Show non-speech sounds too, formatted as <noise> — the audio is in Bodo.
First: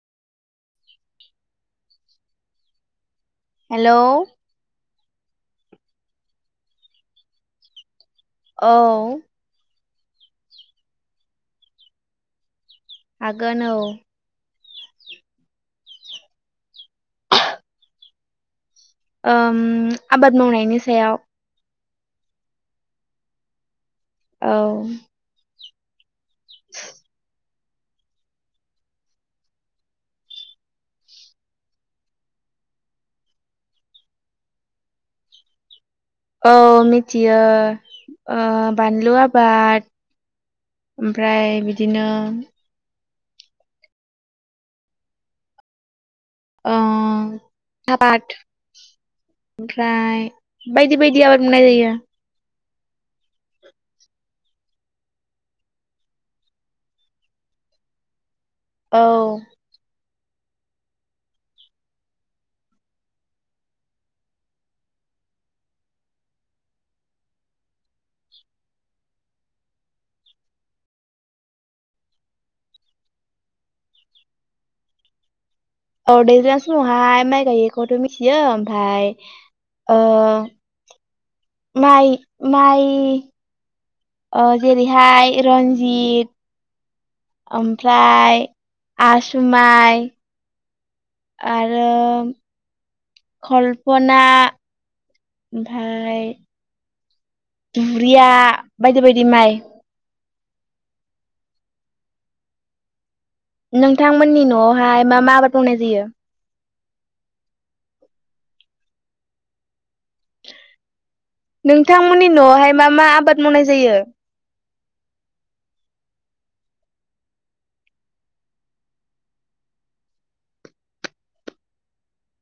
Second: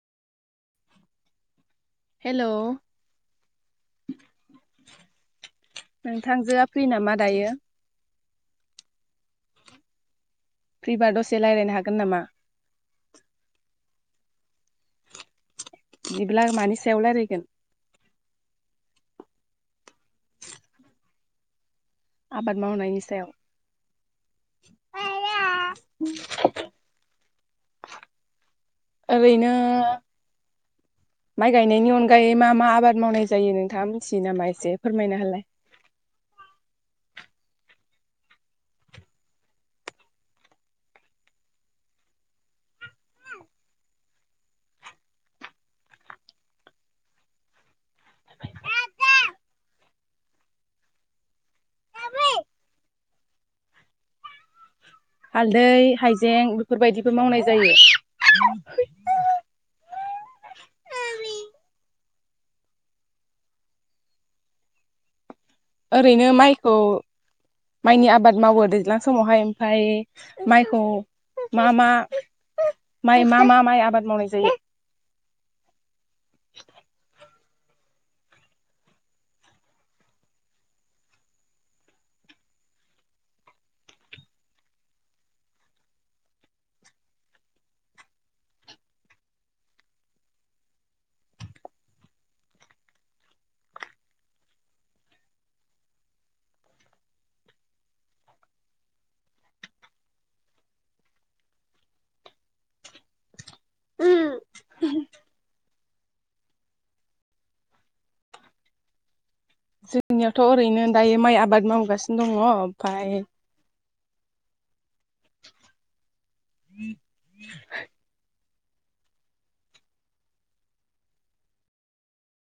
हेल'? हेल'? नोंथांजोआ फै नामा दायो? औ। फ्रिबार दसे रायज्लायनो हागोन नामा? हागोन औ। बिदिब्ला मानि सायाव रायलायगोन? <inaudible> ओम आबाद मावनायनि सायाव। आबाद मावनायनि सायाव? औ <unintelligible> <inaudible> ओरैनो माइ गायनायनि अनगायै मा मा आबाद मावनाय जायो नोंथाङा मिथियो नामा एसे फोरमायना होलाय औ मिथियो ओ बानलु आबाद। ओमफ्राय बिदिनो ओ ओ साफाद ओमफ्राय बायदि बायदि आबाद मावनाय जायो। हालदै हाइजें बेफोरबायदिबो मावनाय जायो <unintelligible> औ ओरैनो माइखौ माइनि आबाद मावो दैज्लां समावहाय ओमफाय माइखौ मा मा माइ मा मा माइ आबाद मावनाय जायो? औ दैज्लां समावहाय माइ गायैखौथ' मिथियो ओमफ्राय ओ माइ माइ ओ जेरैहाय रनजित ओमफ्राय आसुमाइ आरो कल्पना ओमफाय दुब्रिया बायदि बायदि माइ नोंथांमोननि न'आवहाय मा मा आबाद मावनाय जायो? जोंनियावथ' ओरैनो दायो माइ आब नोंथां मोननि न'आवहाय मा मा आबाद मावनाय जायो? <inaudible>